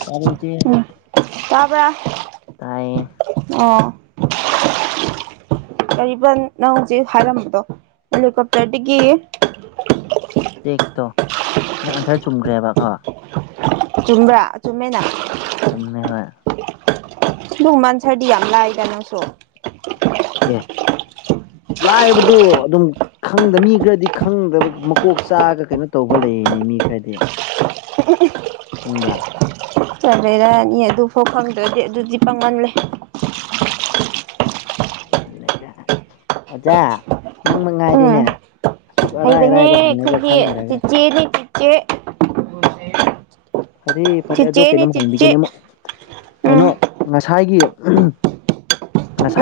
ꯇꯥꯕꯔꯣ ꯏꯆꯦ ꯎꯝ [unintelligible] ꯇꯥꯏꯌꯦ ꯑꯣ [unintelligible] ꯀꯔꯤꯕ ꯅꯪ ꯍꯧꯖꯤꯛ ꯍꯥꯏꯔꯝꯕꯗꯣ ꯍꯦꯂꯤꯀꯣꯞꯇꯔꯗꯒꯤ ꯇꯦꯛꯇꯣ ꯅꯪ ꯑꯟꯁꯔ ꯆꯨꯝꯈ꯭ꯔꯦꯕꯀꯣ ꯆꯨꯝꯕ꯭ꯔ ꯆꯨꯝꯃꯦꯅ ꯆꯨꯨꯝꯃꯦ ꯍꯣꯏ ꯑꯗꯨꯒꯨꯝꯕ ꯑꯟꯁꯔꯗꯤ ꯌꯥꯝ ꯂꯥꯏꯗ ꯅꯪꯁꯨ ꯑꯦ [unintelligible] ꯂꯥꯏꯕꯗꯣ ꯑꯗꯨꯝ ꯈꯪꯗ ꯃꯤ ꯈꯔꯗꯤ ꯈꯪꯗꯕ ꯃꯀꯣꯛ ꯆꯥꯛꯑꯒ ꯀꯩꯅꯣ ꯇꯧꯕ ꯂꯩꯌꯦꯅꯦ ꯃꯤ ꯈꯔ ꯍꯥꯏꯗꯤ ꯈꯪꯕꯔ꯭ ꯈꯪꯗꯔꯦꯗ ꯃꯤ ꯑꯗꯨ ꯐꯧ ꯈꯪꯗ꯭ꯔꯗꯤ ꯑꯗꯨꯗꯤ ꯄꯪꯃꯜꯂꯦ ꯑꯣꯖꯥ ꯅꯪ ꯎꯝ ꯃꯉꯥꯏꯔꯦꯅꯦ ꯑꯁꯨꯛ ꯑꯔꯥꯏ ꯍꯩꯕꯅꯦ ꯑꯔꯥꯏꯕ ꯍꯪꯉꯒ ꯑꯩꯈꯣꯏꯒꯤ ꯈꯪꯗ꯭ꯔꯒ ꯆꯤꯆꯦꯅꯦ ꯆꯤꯆꯦ ꯐꯔꯦ ꯐꯔꯦ ꯑꯗꯣ ꯆꯤꯆꯦꯅꯦ ꯀꯩꯅꯣꯝ ꯆꯤꯆꯦ ꯍꯪꯕꯤꯒꯦꯅꯦ ꯑꯃꯨꯛ ꯎꯝ ꯀꯩꯅꯣ ꯉꯁꯥꯏꯒꯤ ꯎ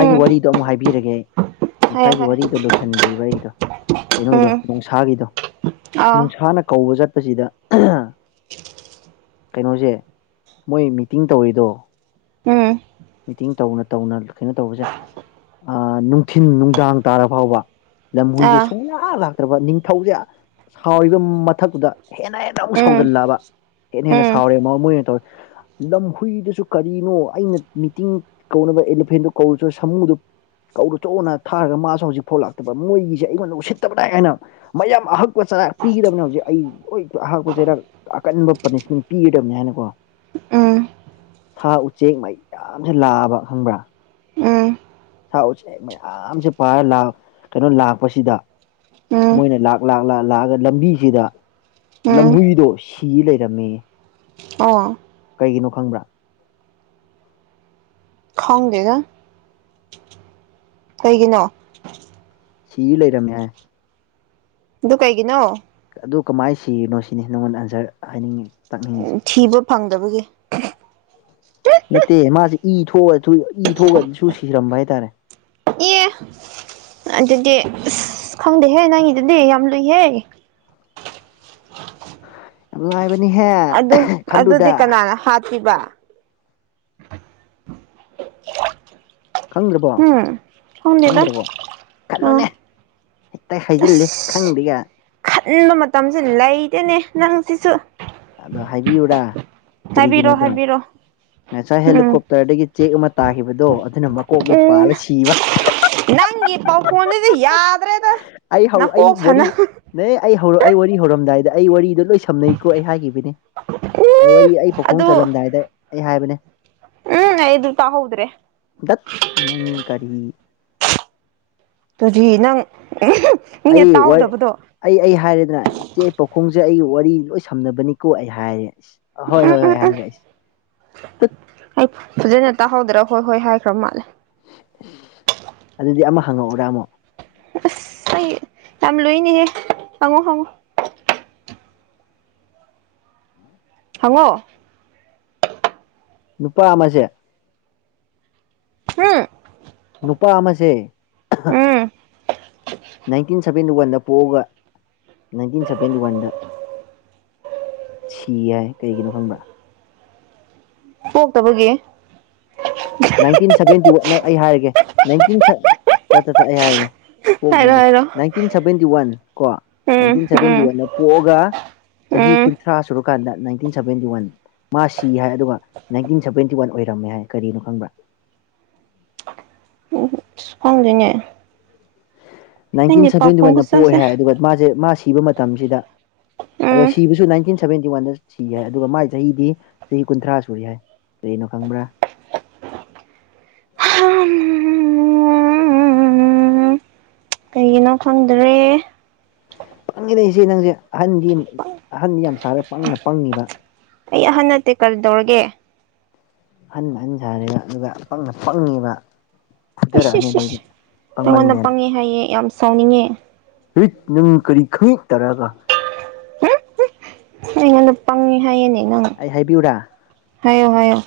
ꯎꯝ ꯋꯥꯔꯤꯗꯣ ꯑꯃꯨꯛ ꯍꯥꯏꯕꯤꯔꯒꯦ ꯍꯥꯏꯌꯣ ꯉꯁꯥꯏꯒꯤ ꯍꯥꯏꯌꯣ ꯋꯥꯔꯤꯗꯣ ꯂꯣꯏꯁꯟꯗ꯭ꯔꯤꯕ ꯑꯩꯒꯤꯗꯣ ꯀꯩꯅꯣꯗꯣ ꯎꯝ ꯅꯣꯡꯁꯥꯒꯤꯗꯣ ꯑꯥ ꯅꯣꯡꯁꯥꯅ ꯀꯧꯕ ꯆꯠ ꯄꯁꯤꯗ ꯀꯩꯅꯣꯁꯦ ꯃꯣꯏ ꯃꯤꯇꯤꯡ ꯇꯧꯔꯤꯗꯣ ꯎꯝ ꯃꯤꯇꯤꯡ ꯇꯧꯅ ꯇꯧꯅ ꯀꯩꯅꯣ ꯇꯧꯕꯁꯦ ꯅꯨꯡꯊꯤꯜ ꯅꯨꯡꯗꯥꯡ ꯇꯥꯔ ꯐꯥꯎꯕ ꯂꯝꯍꯨꯏꯁꯦ ꯑꯥ ꯁꯨꯡ ꯂꯥꯛ ꯂꯥꯛꯇ꯭ꯔꯕ ꯅꯤꯡ ꯊꯧꯁꯦ ꯁꯥꯎꯔꯤꯕ ꯃꯊꯛꯇꯨꯗ ꯍꯦꯟꯅ ꯍꯦꯟꯅ ꯑꯃꯨꯛ ꯎꯝ ꯁꯥꯎꯖꯜꯂꯛꯑꯕ ꯍꯦꯟꯅ ꯍꯦꯟꯅ ꯎꯝ ꯁꯥꯎꯔꯦ ꯃꯣꯏꯅ ꯇꯧ ꯂꯝꯍꯨꯏꯗꯨꯁꯨ ꯀꯔꯤꯅꯣ ꯑꯩꯅ ꯃꯤꯇꯤꯡ ꯀꯧꯅꯕ ꯑꯦꯂꯤꯐꯦꯟꯗꯨ ꯀꯧꯔꯨꯁꯨ ꯁꯥꯃꯨꯗꯨ ꯀꯧꯔꯨ ꯆꯣꯅ ꯊꯥꯔꯒ ꯃꯥꯁꯨ ꯍꯧꯖꯤꯛ ꯐꯥꯎ ꯂꯥꯛꯇꯕ ꯃꯣꯏꯒꯤꯁꯦ ꯑꯩꯉꯣꯟꯗ ꯎꯁꯤꯠꯇꯕꯅꯦ ꯍꯥꯏꯅ ꯃꯌꯥꯝ ꯑꯍꯛꯄ ꯄꯤꯒꯗꯕꯅꯦ ꯍꯧꯖꯤꯛ ꯑꯩ ꯂꯣꯏ ꯑꯍꯥꯛꯄꯁꯦꯗ ꯑꯀꯟꯕ ꯄꯥꯅꯤꯁꯃꯦꯟ ꯄꯤꯒꯗꯕꯅꯤ ꯍꯥꯏꯅꯀꯣ ꯎꯝ ꯁꯥ ꯎꯆꯦꯛ ꯃꯩ ꯌꯥꯝꯁꯦ ꯂꯥꯛꯑꯕ ꯈꯪꯕ꯭ꯔꯥ ꯎꯝ ꯁꯥ ꯎꯆꯦꯛ ꯃꯌꯥꯝꯁꯦ ꯄꯥꯔ ꯀꯩꯅꯣ ꯂꯥꯛꯄꯁꯤꯗ ꯎꯝ ꯃꯣꯏꯅ ꯂꯥꯛ ꯂꯥꯛ ꯂꯥꯛ ꯂꯥꯛꯑꯒ ꯂꯝꯕꯤꯁꯤꯗ ꯎꯝ ꯂꯝꯍꯨꯏꯗꯣ ꯁꯤ ꯂꯩꯔꯝꯃꯦ ꯑ ꯀꯒꯤꯅꯣ ꯈꯪꯕ꯭ꯔꯥ ꯈꯥꯣꯡꯒꯦꯒ ꯀꯩꯒꯤꯅꯣ ꯁꯤꯤ ꯂꯩ ꯔꯃꯦꯌꯥ ꯗꯨ ꯀꯥꯏꯒꯤꯅꯣ ꯑꯗꯨ ꯀꯃꯥꯏꯅ ꯁꯤꯅꯣ ꯁꯤꯅꯤ ꯅꯪꯉꯣꯟꯗ ꯑꯟꯁꯔ ꯍꯥꯏꯅꯤꯡꯉꯤ ꯇꯥꯛꯅꯤꯡꯉꯤꯁꯦ ꯎ ꯊꯤꯕ ꯐꯪꯗꯕꯒꯤ ꯅꯠꯇꯦ ꯃꯥꯁꯦ ꯏ ꯊꯣꯛꯑ ꯏ ꯊꯣꯛꯑꯁꯨ ꯁꯤꯔꯝꯕ ꯍꯥꯏꯇꯥꯔꯦ ꯑꯦ ꯑꯗꯨꯗꯤ ꯑꯁ ꯈꯪꯗꯦꯍꯦ ꯅꯪꯏꯤꯗꯨꯗꯤ ꯌꯥꯝ ꯂꯨꯏꯍꯦ ꯂꯥꯏꯕ ꯑꯗꯨ ꯑꯗꯨꯗꯤ ꯀꯅꯥꯅ ꯍꯥꯄꯤꯕ ꯈꯪ ꯄ ꯎꯝ ꯈꯪꯗꯦꯗ ꯈꯪꯗ꯭ꯔꯕꯣ ꯎꯝ ꯈꯜꯂꯨꯅꯦ ꯍꯦꯛꯇ ꯍꯥꯏꯖꯤꯜꯂꯦ ꯈꯪꯗ꯭ꯦꯒ ꯏꯟꯕ ꯃꯇꯝꯁꯨ ꯂꯩꯗꯦꯅꯦ ꯅꯪ ꯁꯤꯁꯨ ꯑꯗꯣ ꯍꯥꯏꯕꯤꯌꯨꯨꯔꯥ ꯍꯥꯏꯕꯤꯔꯣ ꯀꯔꯤꯒꯤꯅꯣꯗ ꯍꯥꯏꯕꯤꯔꯣ ꯉꯁꯥꯏ ꯎꯝ ꯍꯦꯂꯤꯀꯣꯞꯇꯔꯗꯒꯤ ꯆꯦꯛ ꯑꯃ ꯇꯥꯈꯤꯕꯗꯣ ꯑꯗꯨꯅ ꯃꯀꯣꯛꯅ ꯎꯝ ꯄꯥꯜꯂ ꯁꯤꯕ ꯐꯅꯦꯗꯤ ꯌꯥꯗ ꯑꯩ ꯍꯧ ꯑꯩ ꯋꯥꯔꯤ ꯅ ꯑꯩ ꯍꯧꯔꯛ ꯑꯩ ꯋꯥꯔꯤ ꯍꯧꯔꯝꯗꯥꯏꯗ ꯗ ꯑꯩ ꯋꯥꯔꯤꯗꯣ ꯂꯣꯏ ꯁꯝꯅꯩꯀꯣ ꯑꯩ ꯍꯥꯏꯈꯤꯕ ꯑꯩ ꯎꯝ ꯋꯥꯔꯤ ꯑꯩ ꯄꯈꯣꯡ ꯑꯗꯨ ꯆꯠꯂꯝꯗꯥꯏꯗ ꯑꯩ ꯍꯥꯏꯕꯅꯦ ꯎꯝ ꯑꯩ ꯇꯥ ꯍꯧꯗ꯭ꯔꯦ ꯗꯠ ꯅꯪ ꯀꯔꯤ ꯑꯗꯨꯗꯤ ꯅꯪ ꯃꯤꯅ ꯑꯩ ꯑꯩ ꯇꯥꯍꯧꯗꯕꯗꯣ ꯑꯩ ꯍꯥꯏꯔꯦꯗꯅ ꯏꯆꯦ ꯄꯥꯎꯈꯨꯝ ꯑꯩ ꯋꯥꯔꯤ ꯂꯣꯏ ꯁꯝꯅꯕꯅꯤꯀꯣ ꯑꯩ ꯍꯥꯏꯔꯦꯁ ꯑ ꯍꯣꯏ ꯎꯝ ꯍꯣꯏ ꯎꯝ ꯍꯣꯏ ꯎꯝ ꯍꯥꯏꯔꯦ ꯑꯩꯁ ꯑꯩ ꯐꯖꯅ ꯇꯥꯍꯧꯗ꯭ꯔꯥ ꯍꯣꯏ ꯍꯣꯏ ꯍꯥꯏꯈ꯭ꯔ ꯃꯥꯜꯂꯦ ꯑꯗꯨꯗꯤ ꯑꯃ ꯍꯪꯉꯛꯎꯔꯥꯃꯣ ꯁ ꯌꯥꯝꯝ ꯂꯨꯏꯅꯦꯍꯦ ꯍꯉꯣ ꯍꯉꯣ ꯍꯉꯣ ꯅꯨꯄꯥ ꯑꯃꯁꯁꯦ ꯎꯝ ꯅꯨꯄꯥ ꯑꯃꯁꯦ ꯎꯝ ꯅꯥꯏꯟꯇꯤꯟ ꯁꯕꯦꯟꯇꯤ ꯋꯥꯟꯗ ꯄꯣꯛꯑꯒ ꯅꯥꯏꯟꯇꯤꯟ ꯁꯕꯦꯟꯇꯤ ꯋꯥꯟꯗ ꯁꯤ ꯌꯥꯏ ꯀꯩꯒꯤꯅꯣ ꯈꯪꯕ꯭ꯔꯥ ꯍ ꯇꯕꯒꯦ ꯅꯥꯏꯟꯇꯤꯟ ꯁꯚꯦꯟꯇꯤ ꯋꯥꯠꯅ ꯑꯩ ꯍꯥꯏꯔꯒꯦ ꯏꯇꯤꯟ ꯑꯩ ꯍꯥꯏꯔꯒꯦ ꯍꯥꯏꯔꯣ ꯄꯣꯛꯅꯗꯦ ꯍꯥꯏꯔꯣ ꯅꯥꯏꯟꯇꯤꯟ ꯁꯚꯦꯟꯇꯤ ꯋꯥꯟ ꯀꯣ ꯎꯝ ꯅꯥꯏꯟꯇꯤꯟ ꯁꯚꯦꯟꯇꯤ ꯎꯝ ꯋꯥꯟꯗ ꯄꯣꯛꯑꯒ ꯆꯍꯤ ꯎꯝ ꯀꯨꯟꯊ꯭ꯔꯥ ꯁꯨꯔꯀꯥꯟꯗ ꯅꯥꯏꯟꯇꯤꯟ ꯁꯚꯦꯟꯇꯤ ꯋꯥꯟ ꯃꯥ ꯁꯤ ꯍꯥꯏ ꯑꯗꯨꯒ ꯅꯥꯏꯟꯇꯤꯟ ꯁꯚꯦꯟꯇꯤ ꯋꯥꯟ ꯑꯣꯏꯔꯝꯃꯦ ꯍꯥꯏ ꯀꯔꯤꯅꯣ ꯐꯪꯕ ꯐꯪꯗꯅꯦ ꯅꯥꯏꯟꯇꯤꯟ ꯁꯚꯦꯟꯇꯤ ꯋꯥꯟꯗ ꯄꯣꯛꯦ ꯈꯨꯠꯁꯦ ꯍꯥꯏ ꯑꯗꯨꯒ ꯃꯥꯁꯦ ꯃꯥ ꯁꯤꯕ ꯃꯇꯝꯁꯤꯗ ꯑ ꯎꯝ ꯁꯤꯕꯤꯁꯨꯟꯇꯤꯟ ꯁꯚꯦꯟꯇꯤ ꯋꯥꯟꯗ ꯁꯤ ꯌꯥꯏ ꯑꯗꯨꯒ ꯃꯥꯏ ꯆꯍꯤꯗꯤ ꯆꯍꯤ ꯀꯨꯟꯊ꯭ꯔꯥ ꯁꯨꯔꯤ ꯍꯥꯏꯏ ꯀꯅꯣ ꯈꯪꯕ꯭ꯔꯥ ꯍ ꯌꯦꯩꯅꯣ ꯈꯪꯗ꯭ꯔꯦ ꯄꯪꯉꯤꯗꯏꯁꯦ ꯅꯪꯁꯦ ꯑꯍꯟꯗꯤ ꯑꯍꯟꯗꯤ ꯌꯥꯝ ꯁꯥꯔꯒꯪꯅ ꯄꯪꯉꯤꯕ ꯑꯩ ꯑꯍꯟꯠꯇꯦ ꯀꯔꯤ ꯇꯧꯔꯒꯦ ꯑꯍꯟ ꯑꯍꯟ ꯁꯥꯔꯒ ꯑꯗꯨꯒ ꯄꯪꯅ ꯄꯪꯉꯦꯕ ꯐꯨꯊꯔꯛꯑꯅꯤ ꯑꯩꯁꯁ ꯑꯁ ꯑꯗꯩꯗꯤ ꯑꯩꯪꯉꯣꯟꯗ ꯄꯪꯃꯜꯂꯦꯅ ꯄꯪꯉꯦ ꯍꯥꯏꯌꯦꯦ ꯌꯥꯝ ꯁꯥꯎꯅꯤꯡꯉꯦ ꯍꯠ ꯅꯪ ꯀꯔꯤ ꯈꯪꯉ ꯇꯔꯒ ꯎꯝ ꯑꯩꯉꯣꯟꯗ ꯄꯪꯉꯤ ꯍꯥꯏꯌꯦꯅꯦ ꯅꯪ ꯑꯩ ꯍꯥꯏꯕꯤꯌꯨꯨꯔꯥ ꯍꯥꯏꯌꯣ ꯍꯥꯏꯌꯣ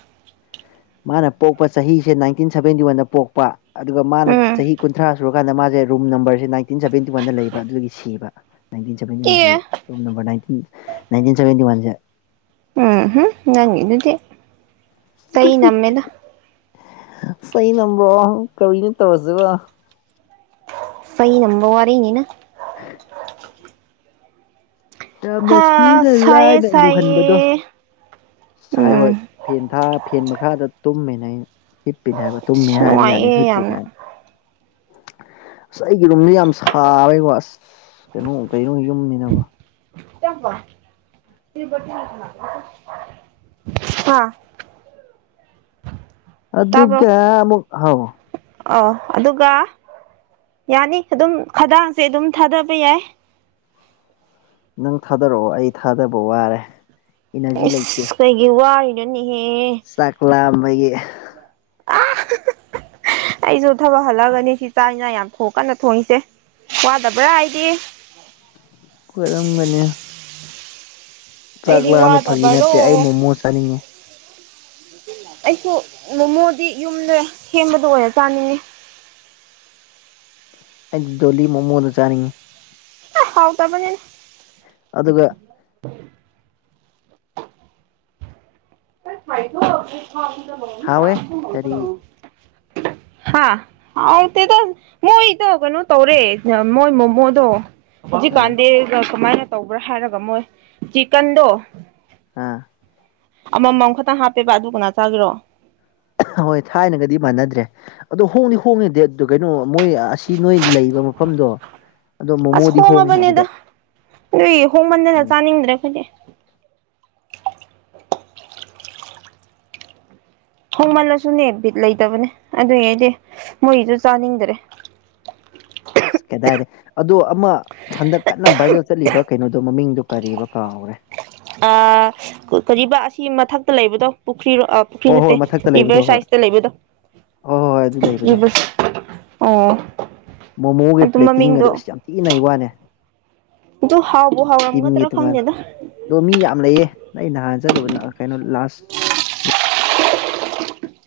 ꯃꯥꯅ ꯄꯣꯛꯄ ꯆꯍꯤꯁꯦ ꯅꯥꯏꯟꯇꯤꯟ ꯁꯚꯦꯟꯇꯤ ꯋꯥꯟꯗ ꯄꯣꯛꯄ ꯑꯗꯨꯒ ꯃꯥꯅ ꯎꯝ ꯆꯍꯤ ꯀꯨꯟꯊ꯭ꯔꯥ ꯁꯨꯔꯛ ꯀꯥꯟꯗ ꯃꯥꯁꯦ ꯔꯨꯝ ꯅꯝꯕꯔꯁꯦ ꯏꯇꯦꯟꯇꯤ ꯋꯥꯟꯗ ꯂꯩꯕ ꯑꯗꯨꯒꯤ ꯁꯤꯕ ꯑꯦ ꯋꯥꯦ ꯎꯝ ꯎꯝ ꯅꯪ ꯑꯗꯨꯗꯤ ꯀꯩ ꯅꯃꯦꯃꯦꯗ ꯏꯁꯩ ꯅꯝꯕ꯭ꯔꯣ ꯀꯔꯤꯅ ꯇꯧꯔꯁꯕ ꯁꯩ ꯅꯝꯕ ꯋꯥꯔꯅꯤꯅ ꯌꯥꯝꯅ ꯊꯤꯅ ꯁꯥꯏꯌꯦ ꯂꯥꯏꯅ ꯂꯨꯍꯟꯕꯗꯣ ꯁꯥꯏꯌꯦ ꯁꯥꯏ ꯍꯣꯏ ꯎꯝ ꯐꯦꯟ ꯊꯥ ꯐꯦꯟ ꯃꯈꯥꯗ ꯇꯨꯝꯃꯤꯅꯦ ꯑꯩ ꯍꯤꯞꯄꯤꯅꯦ ꯍꯥꯏꯕ ꯇꯨꯝꯃꯦ ꯑꯁ ꯍꯥꯏꯕ ꯌꯥꯗꯦ ꯍꯤꯞꯄꯤꯅꯦ ꯍꯥꯏꯕ ꯎ ꯑꯁ ꯑꯩꯒꯤ ꯔꯨꯝꯗꯤ ꯌꯥꯝ ꯁꯥꯔꯦꯀꯣ ꯑꯁ ꯀꯩꯅꯣ ꯀꯩꯅꯣ ꯌꯨꯝꯅꯤꯅꯕ ꯆꯝꯕ ꯍꯥ [unintelligible] ꯑ ꯑꯗꯨꯒ ꯑꯃꯛ ꯍꯥꯎ ꯑꯣ ꯑꯗꯨꯒ ꯌꯥꯅꯤ ꯑꯗꯨꯝ ꯈꯗꯥꯡꯁꯦ ꯑꯗꯨꯝ ꯊꯥꯗꯕ ꯌꯥꯏ ꯅꯪ ꯊꯥꯗꯔꯛꯑꯣ ꯑꯩ ꯊꯥꯗꯕ ꯋꯥꯔꯦ ꯏꯅꯔꯖꯤ ꯂꯩꯇꯦ ꯏꯁꯁ ꯀꯩꯒꯤ ꯋꯥꯔꯤꯅꯣꯅꯦ ꯆꯥꯛ ꯂꯥꯝꯕꯒꯤ ꯍ ꯑꯩꯁꯨ ꯊꯕꯛ ꯍꯜꯂꯛꯒꯅꯤ ꯁꯤ ꯆꯥꯛ ꯏꯅꯥ ꯌꯥꯝ ꯊꯣꯛ ꯀꯟꯅ ꯊꯣꯡꯉꯁꯦ ꯋꯥꯋꯥꯗꯕ꯭ꯔ ꯍꯥꯏꯗꯤ ꯑꯣꯏꯔꯝꯒꯅꯦ ꯆꯥꯛ ꯑꯩꯗꯤ ꯂꯥꯛꯑꯝꯃꯦ ꯐꯥꯒꯤ ꯋꯥꯗꯕꯔꯣ ꯅꯠꯇꯦ ꯑꯩ ꯃꯣꯃꯣ ꯆꯥꯅꯤꯡꯉꯦ ꯑꯩꯁꯨ ꯃꯣꯃꯣꯗꯤ ꯌꯨꯝꯗ ꯁꯦꯝꯕꯗ ꯑꯣꯏꯔ ꯆꯥꯅꯤꯡꯉꯤ [unintelligible] ꯑꯩꯗꯤ ꯗꯣꯂꯤ ꯃꯣꯃꯣꯗ ꯆꯥꯅꯤꯡꯉꯤ ꯍꯥꯎ ꯇꯕꯅꯤꯅ ꯑꯗꯨꯒ ꯊꯥꯏꯗ ꯂ ꯈꯗ ꯂ ꯍꯥꯎꯋꯦ ꯆꯥꯛꯕ ꯂꯑꯣ ꯀꯔꯤ ꯍꯥꯥ ꯍꯥꯎꯗ ꯃꯣꯏꯗ ꯀꯩꯅꯣ ꯇꯧꯔꯦ ꯃꯣꯏ ꯃꯣꯃꯣꯗꯣ ꯑꯥ ꯍꯧꯖꯤꯛꯀꯥꯟꯗꯤ ꯀꯃꯥꯏꯅ ꯇꯧꯕ꯭ꯔꯥ ꯍꯥꯏꯔꯒ ꯃꯣꯏ ꯆꯤꯀꯟꯗꯣ ꯑ ꯑꯃꯃꯝ ꯈꯇꯪ ꯍꯥꯞꯄꯦꯕ ꯑꯗꯨ ꯀꯅꯥ ꯆꯥꯒꯤꯔꯣ ꯍꯣꯏ ꯊꯥꯏꯅꯒꯗꯤ ꯃꯥꯟꯅꯗ꯭ꯔꯦ ꯑꯗꯣ ꯍꯣꯡꯅꯤ ꯍꯣꯡꯉꯦꯗꯤ ꯑꯗꯨ ꯀꯩꯅꯣ ꯃꯣꯏ ꯑꯁꯤ ꯅꯣꯏ ꯂꯩꯕ ꯃꯐꯝꯗꯣ ꯑꯗꯣ ꯑꯁ ꯃꯣꯃꯣꯗꯤ ꯍꯣꯡꯉꯦ ꯍꯣꯡꯉꯕꯅꯦꯗ ꯑꯗꯨꯗ ꯅꯏ ꯍꯣꯡꯃꯟꯗꯅ ꯎꯝ ꯆꯥꯅꯤꯡꯗ꯭ꯔꯦ ꯐꯗꯤ ꯍꯣꯡꯃꯜꯂꯁꯨꯅꯦ ꯕꯤꯠ ꯂꯩꯇꯕꯅꯦ ꯑꯗꯨꯒꯤ ꯑꯩꯗꯤ ꯃꯣꯏꯁꯨ ꯆꯥꯅꯤꯡꯗ꯭ꯔꯦ [unintelligible] ꯀꯩꯗꯥꯔꯦ ꯑꯗꯣ ꯑꯃ ꯍꯟꯗꯛ ꯀꯟꯅ ꯕꯥꯥꯏꯔꯦꯜ ꯆꯠꯂꯤꯕ ꯀꯩꯅꯣ ꯑꯗꯨ ꯃꯃꯤꯡꯗꯨ ꯀꯔꯤꯔꯤꯕ ꯀꯥꯎꯔꯦ ꯑ ꯀ ꯑꯁꯤ ꯃꯊꯛꯇ ꯂꯩꯕꯗꯣ ꯄꯨꯈ꯭ꯔꯤꯔ ꯄꯨꯈ꯭ꯔꯤ ꯍꯣꯏ ꯅꯠꯇꯦ ꯍꯣꯏ ꯃꯊꯛꯇ ꯚꯔ ꯂꯩꯕꯗꯣ ꯍꯣꯏ ꯍꯣꯏ ꯁꯥꯏꯁꯇ ꯂꯩꯕꯗꯣ ꯍꯣꯏ ꯍꯣꯏ ꯑꯗꯨ ꯂꯩꯕꯗꯣ ꯏꯕꯨ ꯑꯣ ꯃꯣꯃꯣꯒꯤ ꯑꯗꯨ ꯄ꯭ꯂꯦꯇꯤꯡ ꯑꯗꯣ ꯃꯃꯤꯡꯗꯣ ꯑꯩꯁ ꯌꯥꯝ ꯊꯤꯅ ꯋꯥꯅꯦ ꯑꯗꯨꯣ ꯍꯥꯎ ꯇꯤꯝꯒꯤ ꯇꯣꯉꯥꯟꯕ ꯑꯗꯣ ꯃꯤ ꯌꯥꯝ ꯂꯩꯌꯦ ꯅ ꯅꯍꯥꯟ ꯆꯠꯂꯨ ꯀꯩꯅꯣ ꯂꯥꯁ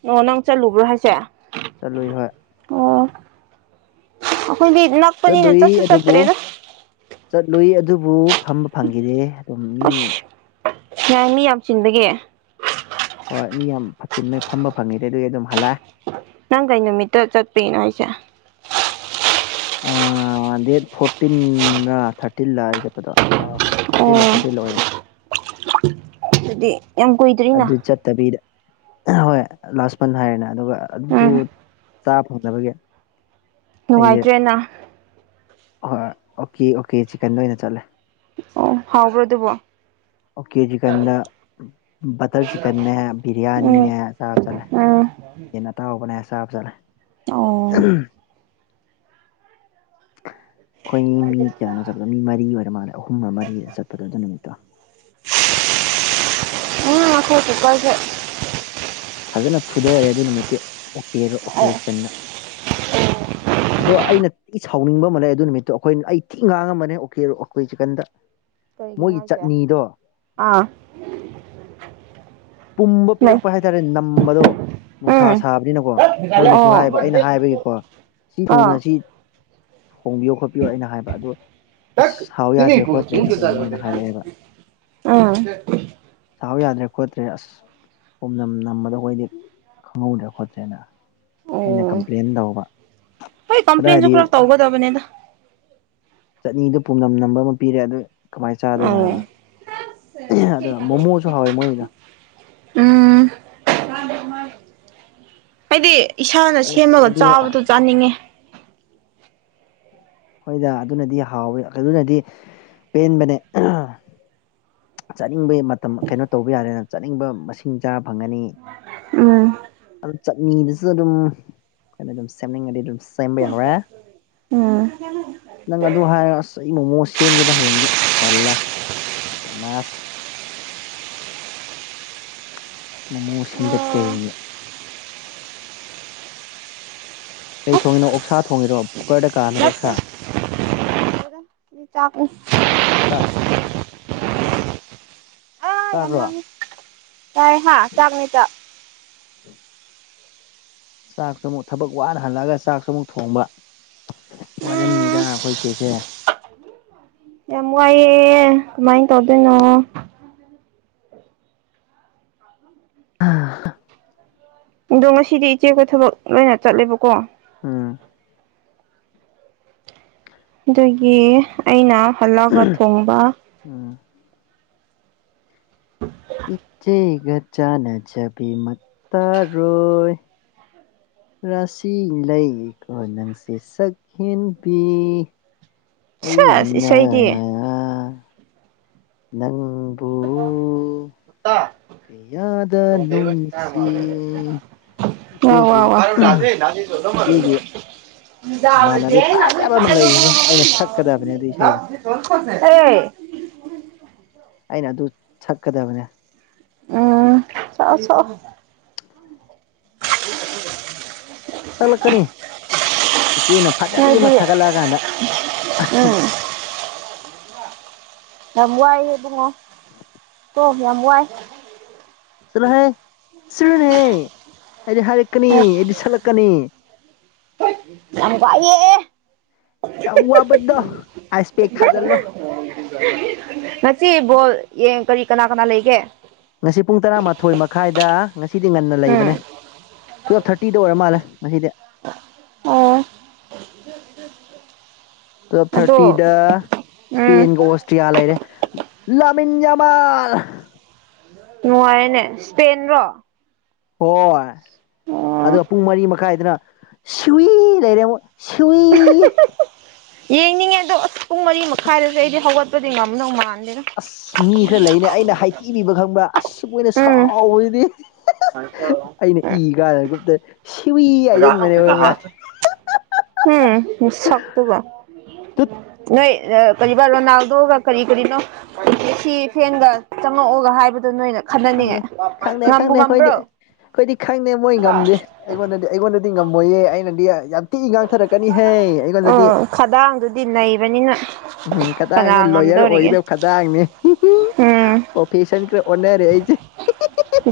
ꯑꯣ ꯅꯪ ꯆꯠꯂꯨꯕ꯭ꯔꯣ ꯍꯥꯏꯁꯦ ꯆꯠꯂꯨꯏ ꯍꯣꯏ ꯃꯣꯏ ꯅꯛꯄꯅꯤꯅ ꯆꯠꯂꯨꯏ ꯆꯁꯨ ꯆꯔ ꯑꯗꯨꯕꯨ ꯇꯔꯦꯅ ꯆꯠꯂꯨꯏ ꯑꯗꯨꯕꯨ ꯐꯝꯕ ꯐꯪꯈꯤꯗꯦ ꯑꯗꯨꯝ ꯃꯤ ꯑꯁ ꯁꯥꯏ ꯃꯤ ꯌꯥꯝ ꯆꯤꯟꯕꯒꯤꯦ ꯍꯣꯏ ꯃꯤ ꯌꯥꯝ ꯐꯆꯤꯟꯕ ꯐꯝꯕ ꯐꯪꯉꯤꯗ ꯑꯗꯨꯗꯤ ꯑꯗꯨꯝ ꯍꯜꯂꯛꯑꯦ ꯅꯪ ꯀꯩꯅ ꯅꯨꯃꯤꯠꯇ ꯆꯠꯄꯤꯅ ꯍꯥꯏꯁꯦ ꯗꯦꯠ ꯐꯣꯔꯇꯤꯟ ꯔꯥ ꯊꯥꯔꯇꯤꯟ ꯂꯥꯛꯑꯏ ꯆꯠꯄꯗꯣ ꯀꯥꯎ ꯊꯥꯔꯇꯤ ꯑꯣ ꯐꯣꯔꯇꯤ ꯑꯗꯨꯗꯤ ꯌꯥꯝ ꯀꯨꯏꯗ꯭ꯔꯤꯅ ꯑꯗꯨ ꯆꯠꯇꯕꯤꯗ ꯍꯣꯏ ꯂꯥꯁ ꯃꯟ ꯍꯥꯏꯔꯦꯅ ꯑꯗꯨꯒ ꯑꯗꯨ ꯎꯝ ꯆꯥ ꯐꯪꯗꯕꯒꯦ ꯅꯨꯡꯉꯥꯏꯇ꯭ꯔꯦꯅ ꯍꯣꯏ ꯑꯣꯀꯦ ꯑꯣꯀꯦ ꯆꯤꯀꯟꯗ ꯑꯣꯏꯅ ꯆꯠꯂꯦ ꯑꯣ ꯍꯥꯎꯕ꯭ꯔꯣ ꯑꯗꯨꯕꯣ ꯑꯣꯀꯦ ꯆꯤꯛꯀꯟꯗ ꯕꯇꯔ ꯆꯤꯛꯀꯟꯅꯦ ꯎꯝ ꯕꯤꯔꯌꯥꯅꯤꯅꯦ ꯆ ꯆꯠꯂꯦ ꯎꯝ ꯌꯦ ꯅ ꯇꯕꯅꯦ ꯑꯦꯁꯥ ꯍꯥꯞ ꯆꯂ ꯑꯣ ꯑꯩꯈꯣꯏ ꯃꯤ ꯀꯌꯥꯅꯣ ꯆꯠꯄꯗꯣ ꯃꯤ ꯃꯔꯤ ꯑꯣꯏꯔ ꯃꯥꯜꯂꯦ ꯑꯍꯨꯝꯒ ꯃꯔꯤꯗ ꯆꯠꯄꯗꯣꯗ ꯅꯨꯃꯤꯠꯇꯣ ꯏ ꯉꯈ ꯇꯣꯛꯀꯁꯦ [inaudible] ꯐꯖꯅ ꯐꯨꯊꯔꯦ ꯑꯗꯨ ꯅꯨꯃꯤꯠꯇꯤ ꯑꯣꯦꯔ ꯑꯣ ꯑꯣꯈꯤꯕꯁꯤ ꯀꯟꯅ ꯑꯗꯣ ꯑꯩꯅ ꯊꯤ ꯁꯥꯎꯅꯤꯡꯕ ꯑꯃ ꯂꯩ ꯑꯗꯨ ꯅꯨꯃꯤꯠꯇꯣ ꯑꯩꯈꯣꯏ ꯑꯩ ꯊꯤꯛ ꯉꯥꯡꯉꯝꯕꯅꯦ ꯎꯀꯤꯔ ꯑꯩꯀꯣꯏ ꯆꯤꯛꯀꯟꯗ ꯀꯔꯤꯒꯤꯅꯣ ꯃꯣꯏꯒꯤ ꯍꯥꯏꯁꯦ ꯆꯠꯅꯤꯗꯣ ꯑꯥ ꯄꯨꯝꯕ ꯂꯩ ꯄꯤꯔꯛꯄ ꯍꯥꯏꯇꯥꯔꯦ ꯅꯝꯕꯗꯣ ꯅꯨꯡꯁꯥ ꯎꯝ ꯁꯥꯕꯅꯤꯅꯀꯣ ꯃꯣꯏꯅꯁꯨ ꯑꯣ ꯍꯥꯏꯕ ꯑꯩꯅ ꯍꯥꯏꯕꯒꯤꯀꯣ ꯁꯤ ꯑꯥ ꯊꯨꯅ ꯁꯤ ꯍꯣꯡꯕꯤꯌꯣ ꯈꯣꯠꯄꯤꯌꯣ ꯑꯩꯅ ꯍꯥꯏꯕ ꯑꯗꯣ ꯑꯁ ꯁꯥꯎ ꯌꯥꯗ꯭ꯔꯦ ꯈꯣꯠꯇ꯭ꯔꯦꯅꯣ ꯃꯣꯏꯅ ꯍꯥꯏꯔꯛꯑꯦꯕ ꯑꯥ [unintelligible] [inaudible] ꯁꯥꯥꯎ ꯌꯥꯗ ꯈꯣꯠꯇ꯭ꯔꯦ ꯑꯁ ꯄꯣꯝꯅꯝ ꯅꯝꯕꯗꯣ ꯑꯩꯈꯣꯏꯗꯤ ꯈꯪꯍꯧꯗ꯭ꯔꯦ ꯈꯣꯠꯇ꯭ꯔꯦꯅ ꯑꯩꯅ ꯑꯣ ꯀꯝꯄ꯭ꯂꯦꯟ ꯇꯧꯕ ꯍꯣꯏ ꯀꯝꯄ꯭ꯂꯦꯟꯁꯨ ꯑꯗꯨꯏꯗꯤ ꯈꯔ ꯇꯧꯒꯗꯕꯅꯦꯗ ꯆꯠꯅꯤꯗꯨꯣ ꯄꯨꯝꯅꯝ ꯅꯝꯕ ꯑꯃ ꯄꯤꯔꯦ ꯑꯗꯨ ꯀꯃꯥꯏꯅ ꯆꯥꯗꯣꯏꯅꯣ ꯑꯣ ꯍꯥꯏꯕ ꯑꯗꯨꯒ ꯃꯣꯃꯣꯁꯨ ꯍꯥꯎꯋꯦ ꯃꯣꯏꯅ ꯎꯝ ꯍꯥꯏꯗꯤ ꯏꯁꯥꯅ ꯑꯁ ꯁꯦꯝꯃꯒ ꯑꯗꯨ ꯆꯥꯕꯗꯣ ꯆꯥꯅꯤꯡꯉꯦ ꯍꯣꯏꯗ ꯑꯗꯨꯅꯗꯤ ꯍꯥꯎꯋꯦ ꯑꯗꯨꯅꯗꯤ ꯄꯦꯟꯕꯅꯦ ꯆꯠꯅꯤꯡꯕꯩ ꯃꯇꯝ ꯀꯩꯅꯣ ꯇꯧꯕ ꯌꯥꯔꯦꯅ ꯆꯠꯅꯤꯡꯕ ꯃꯁꯤꯡ ꯆꯥ ꯐꯪꯒꯅꯤ ꯎꯝ ꯆꯠꯅꯤꯗꯨꯁꯨ ꯑꯗꯨꯝ ꯑꯩꯈꯣꯏꯅ ꯑꯗꯨꯝ ꯁꯦꯝꯅꯤꯡꯉꯗꯤ ꯑꯗꯨꯝ ꯁꯦꯝꯕ ꯌꯥ ꯎꯝ ꯅꯪ ꯑꯗꯨ ꯍꯥꯏꯔꯁ ꯃꯣꯃꯣ ꯁꯦꯝꯒꯦꯗ ꯍꯌꯦꯡꯗꯤ ꯑꯁꯂꯥ ꯃꯥꯁ ꯃꯣꯃꯣ ꯁꯦꯝꯗꯠꯀꯦ ꯑꯅꯦ ꯀꯩ ꯊꯣꯡꯉꯤꯅꯣ ꯑꯣꯛꯁꯥ ꯊꯣꯡꯉꯤꯔꯣ ꯀꯨꯀꯔꯗ ꯀꯥꯝꯃꯤꯔꯣ ꯑꯣꯛꯁꯥ ꯆꯥꯛꯁ ꯇꯥ [unintelligible] [inaudible] ꯆꯥꯠ꯭ꯔꯣ ꯇꯥꯏ ꯍꯥ ꯆꯥꯛꯅꯤ ꯆꯥꯛ ꯆꯥꯛꯁꯨ ꯑꯃꯨꯛ ꯊꯕꯛ ꯋꯥꯅ ꯍꯜꯂꯛꯑꯒ ꯆꯥꯛꯁꯨ ꯑꯃꯨꯛ ꯊꯣꯡꯕ ꯋꯥꯔꯦꯝꯅꯤꯗ ꯎꯝ ꯑꯩꯈꯣꯏ ꯆꯦꯠꯁꯦ ꯌꯥꯝ ꯋꯥꯏꯑꯦ ꯀꯃꯥꯏꯅ ꯇꯧꯗꯣꯏꯅꯣ ꯑꯗꯣ ꯉꯁꯤꯗꯤ ꯏꯆꯦꯄ ꯊꯕꯛ ꯂꯣꯏꯅ ꯆꯠꯂꯦꯕꯀꯣ ꯎꯝ ꯑꯗꯨꯒꯤ ꯑꯩꯅ ꯍꯜꯂꯛꯑꯒ ꯊꯣꯡꯕ ꯎꯝ ꯏꯆꯦꯒꯖ ꯅꯖꯕꯤ ꯃꯠꯇ ꯔꯣꯏ ꯔꯥꯁꯤ ꯂꯩꯀꯣ ꯅꯪꯁꯤ ꯁꯛ ꯍꯦꯟꯕꯤ ꯁꯦꯁ ꯑꯩꯟꯅ ꯏꯁꯩꯗꯤ ꯅꯪꯕꯨꯨ ꯍꯠꯇ ꯀꯌꯥꯗꯅꯅꯨꯡꯁꯤꯦ ꯑꯔꯅꯥꯊ ꯏꯆꯦꯒꯤ ꯆꯗ ꯃꯃꯥꯟꯅꯕꯤ ꯐꯖꯕ ꯑꯃ ꯂꯩꯈ꯭ꯔꯦ ꯃꯔꯔ ꯑꯩꯅ ꯁꯛꯀꯗꯕꯅꯦ ꯑꯗꯨ ꯏꯁꯩꯗꯣ [unintelligible] ꯑꯦ ꯑꯩꯅ ꯑꯗꯨ ꯁꯛꯀꯗꯕꯅꯦ ꯎꯝ ꯆꯥꯎ ꯆꯣ ꯍ ꯆꯂ ꯀꯅꯤ ꯏꯆꯦꯅ ꯐꯖꯕꯤ ꯑꯃ ꯅꯣꯏꯗꯤ ꯊꯥꯒꯠꯂꯛꯑꯀꯥꯟꯗ ꯎꯝ ꯌꯥꯝ ꯋꯥꯏꯕꯉꯣ ꯇ ꯌꯥꯝ ꯋꯥꯏ ꯆꯠꯂꯣꯍ ꯁꯤꯔꯅꯦꯍꯦ ꯑꯩꯗꯤ ꯍꯥꯏꯔꯛꯀꯅꯤ ꯑꯩꯗꯤ ꯁꯠꯂꯛꯀꯅꯤ ꯌꯥꯝ ꯀꯏꯦ ꯌꯥꯝ ꯋꯥꯕꯗꯣ ꯑꯥꯏꯁ ꯄꯦꯛ ꯊꯥꯖꯤꯜꯂꯣ [unintelligible] ꯉꯁꯤ ꯕꯣꯜ ꯌꯦꯡ ꯀꯔꯤ ꯀꯅꯥ ꯀꯅꯥ ꯂꯩꯒꯦ ꯉꯁꯤ ꯄꯨꯡ ꯇꯔꯥꯃꯥꯊꯣꯏ ꯃꯈꯥꯏꯗ ꯉꯁꯤꯗꯤ ꯉꯟꯅ ꯎꯝ ꯂꯩꯕꯅꯦ ꯇꯨꯞ ꯊꯥꯔꯇ ꯇꯇꯤꯗ ꯑꯣꯏꯔ ꯃꯥꯜꯂꯦ ꯉꯁꯤꯗꯤ ꯑꯣ ꯇꯨ ꯑꯗꯣ ꯊꯥꯔꯇꯤꯗ ꯎꯝ ꯏꯁꯄꯦꯟꯒ ꯑꯣꯁꯇ꯭ꯔꯤꯌꯥ ꯂꯩꯔꯦ ꯄꯟꯖꯕꯥꯜ ꯅꯨꯡꯉꯥꯏꯦꯅꯦ ꯏꯁꯄꯦꯟ ꯔꯣ ꯍꯣꯏ ꯑꯗꯨꯒ ꯄꯨꯡ ꯃꯔꯤ ꯃꯈꯥꯏꯗꯅ ꯁꯨꯋꯤ ꯂꯩꯔꯦ ꯁꯨꯏ ꯌꯦꯡꯅꯤꯡꯉꯦ ꯑꯗꯣ ꯑꯁ ꯄꯨꯡ ꯃꯔꯤ ꯃꯈꯥꯏꯗꯁꯨꯦ ꯑꯩꯗꯤ ꯍꯧꯒꯠꯄꯗꯤ ꯉꯝꯅꯧ ꯃꯥꯜꯂꯦ ꯑꯁ ꯃꯤ ꯈꯔ ꯂꯩꯅꯦ ꯑꯩꯅ ꯍꯥꯏꯊꯤꯕꯤꯕ ꯈꯪꯕ ꯑꯁ ꯃꯣꯏꯅ ꯎꯝ ꯁꯥꯎꯕꯗꯤ ꯑꯩꯅ ꯏ ꯀꯥꯟꯗ ꯒ꯭ꯔꯨꯞꯇ ꯁꯤꯏ ꯍꯥꯏꯁꯤꯟꯕꯅꯦꯕ ꯈꯪꯕ꯭ꯔꯥ ꯎꯝ ꯁꯛ ꯇꯨꯒꯣ ꯇꯨꯠ ꯅꯣꯏ ꯀꯔꯤꯕꯥ ꯔꯣꯅꯥꯜꯗꯣꯒ ꯀꯔꯤ ꯀꯔꯤꯅꯣ ꯁꯤ ꯐꯦꯟꯒ ꯆꯪꯉꯛꯑꯣꯒ ꯍꯥꯏꯕꯗꯨ ꯈꯪꯗꯦ ꯈꯪꯗꯦ ꯈꯪꯗꯦ ꯑꯩꯈꯣꯏꯗꯤ ꯉꯝꯕ꯭ꯔꯣ ꯑꯩꯈꯣꯏꯗꯤ ꯈꯪꯗꯦ ꯃꯣꯏ ꯉꯝꯗꯦ ꯑꯩꯉꯣꯟꯗꯗꯤ ꯑꯩꯉꯣꯟꯗꯗꯤ ꯉꯝꯃꯣꯏꯌꯦ ꯑꯩꯅꯗꯤ ꯌꯥꯝ ꯇꯤꯛꯏ ꯉꯥꯡꯊꯔꯛꯀꯅꯤꯍ ꯑꯩꯉꯣꯟꯗꯗꯤ ꯑꯥ ꯈꯗꯥꯡꯗꯨꯗꯤ ꯅꯩꯕꯅꯤꯅ ꯎꯝ ꯀꯅꯥ ꯈꯈꯤꯇꯥꯡꯅꯦ ꯂꯣꯌꯔ ꯉꯝꯗꯧꯔꯤꯒꯦ ꯑꯣꯏꯒꯗꯕ ꯈꯇꯥꯡꯅꯦ ꯎꯝ ꯄ꯭ꯔꯣꯐꯦꯁꯟ ꯑꯣꯟꯅꯔꯏꯁꯦ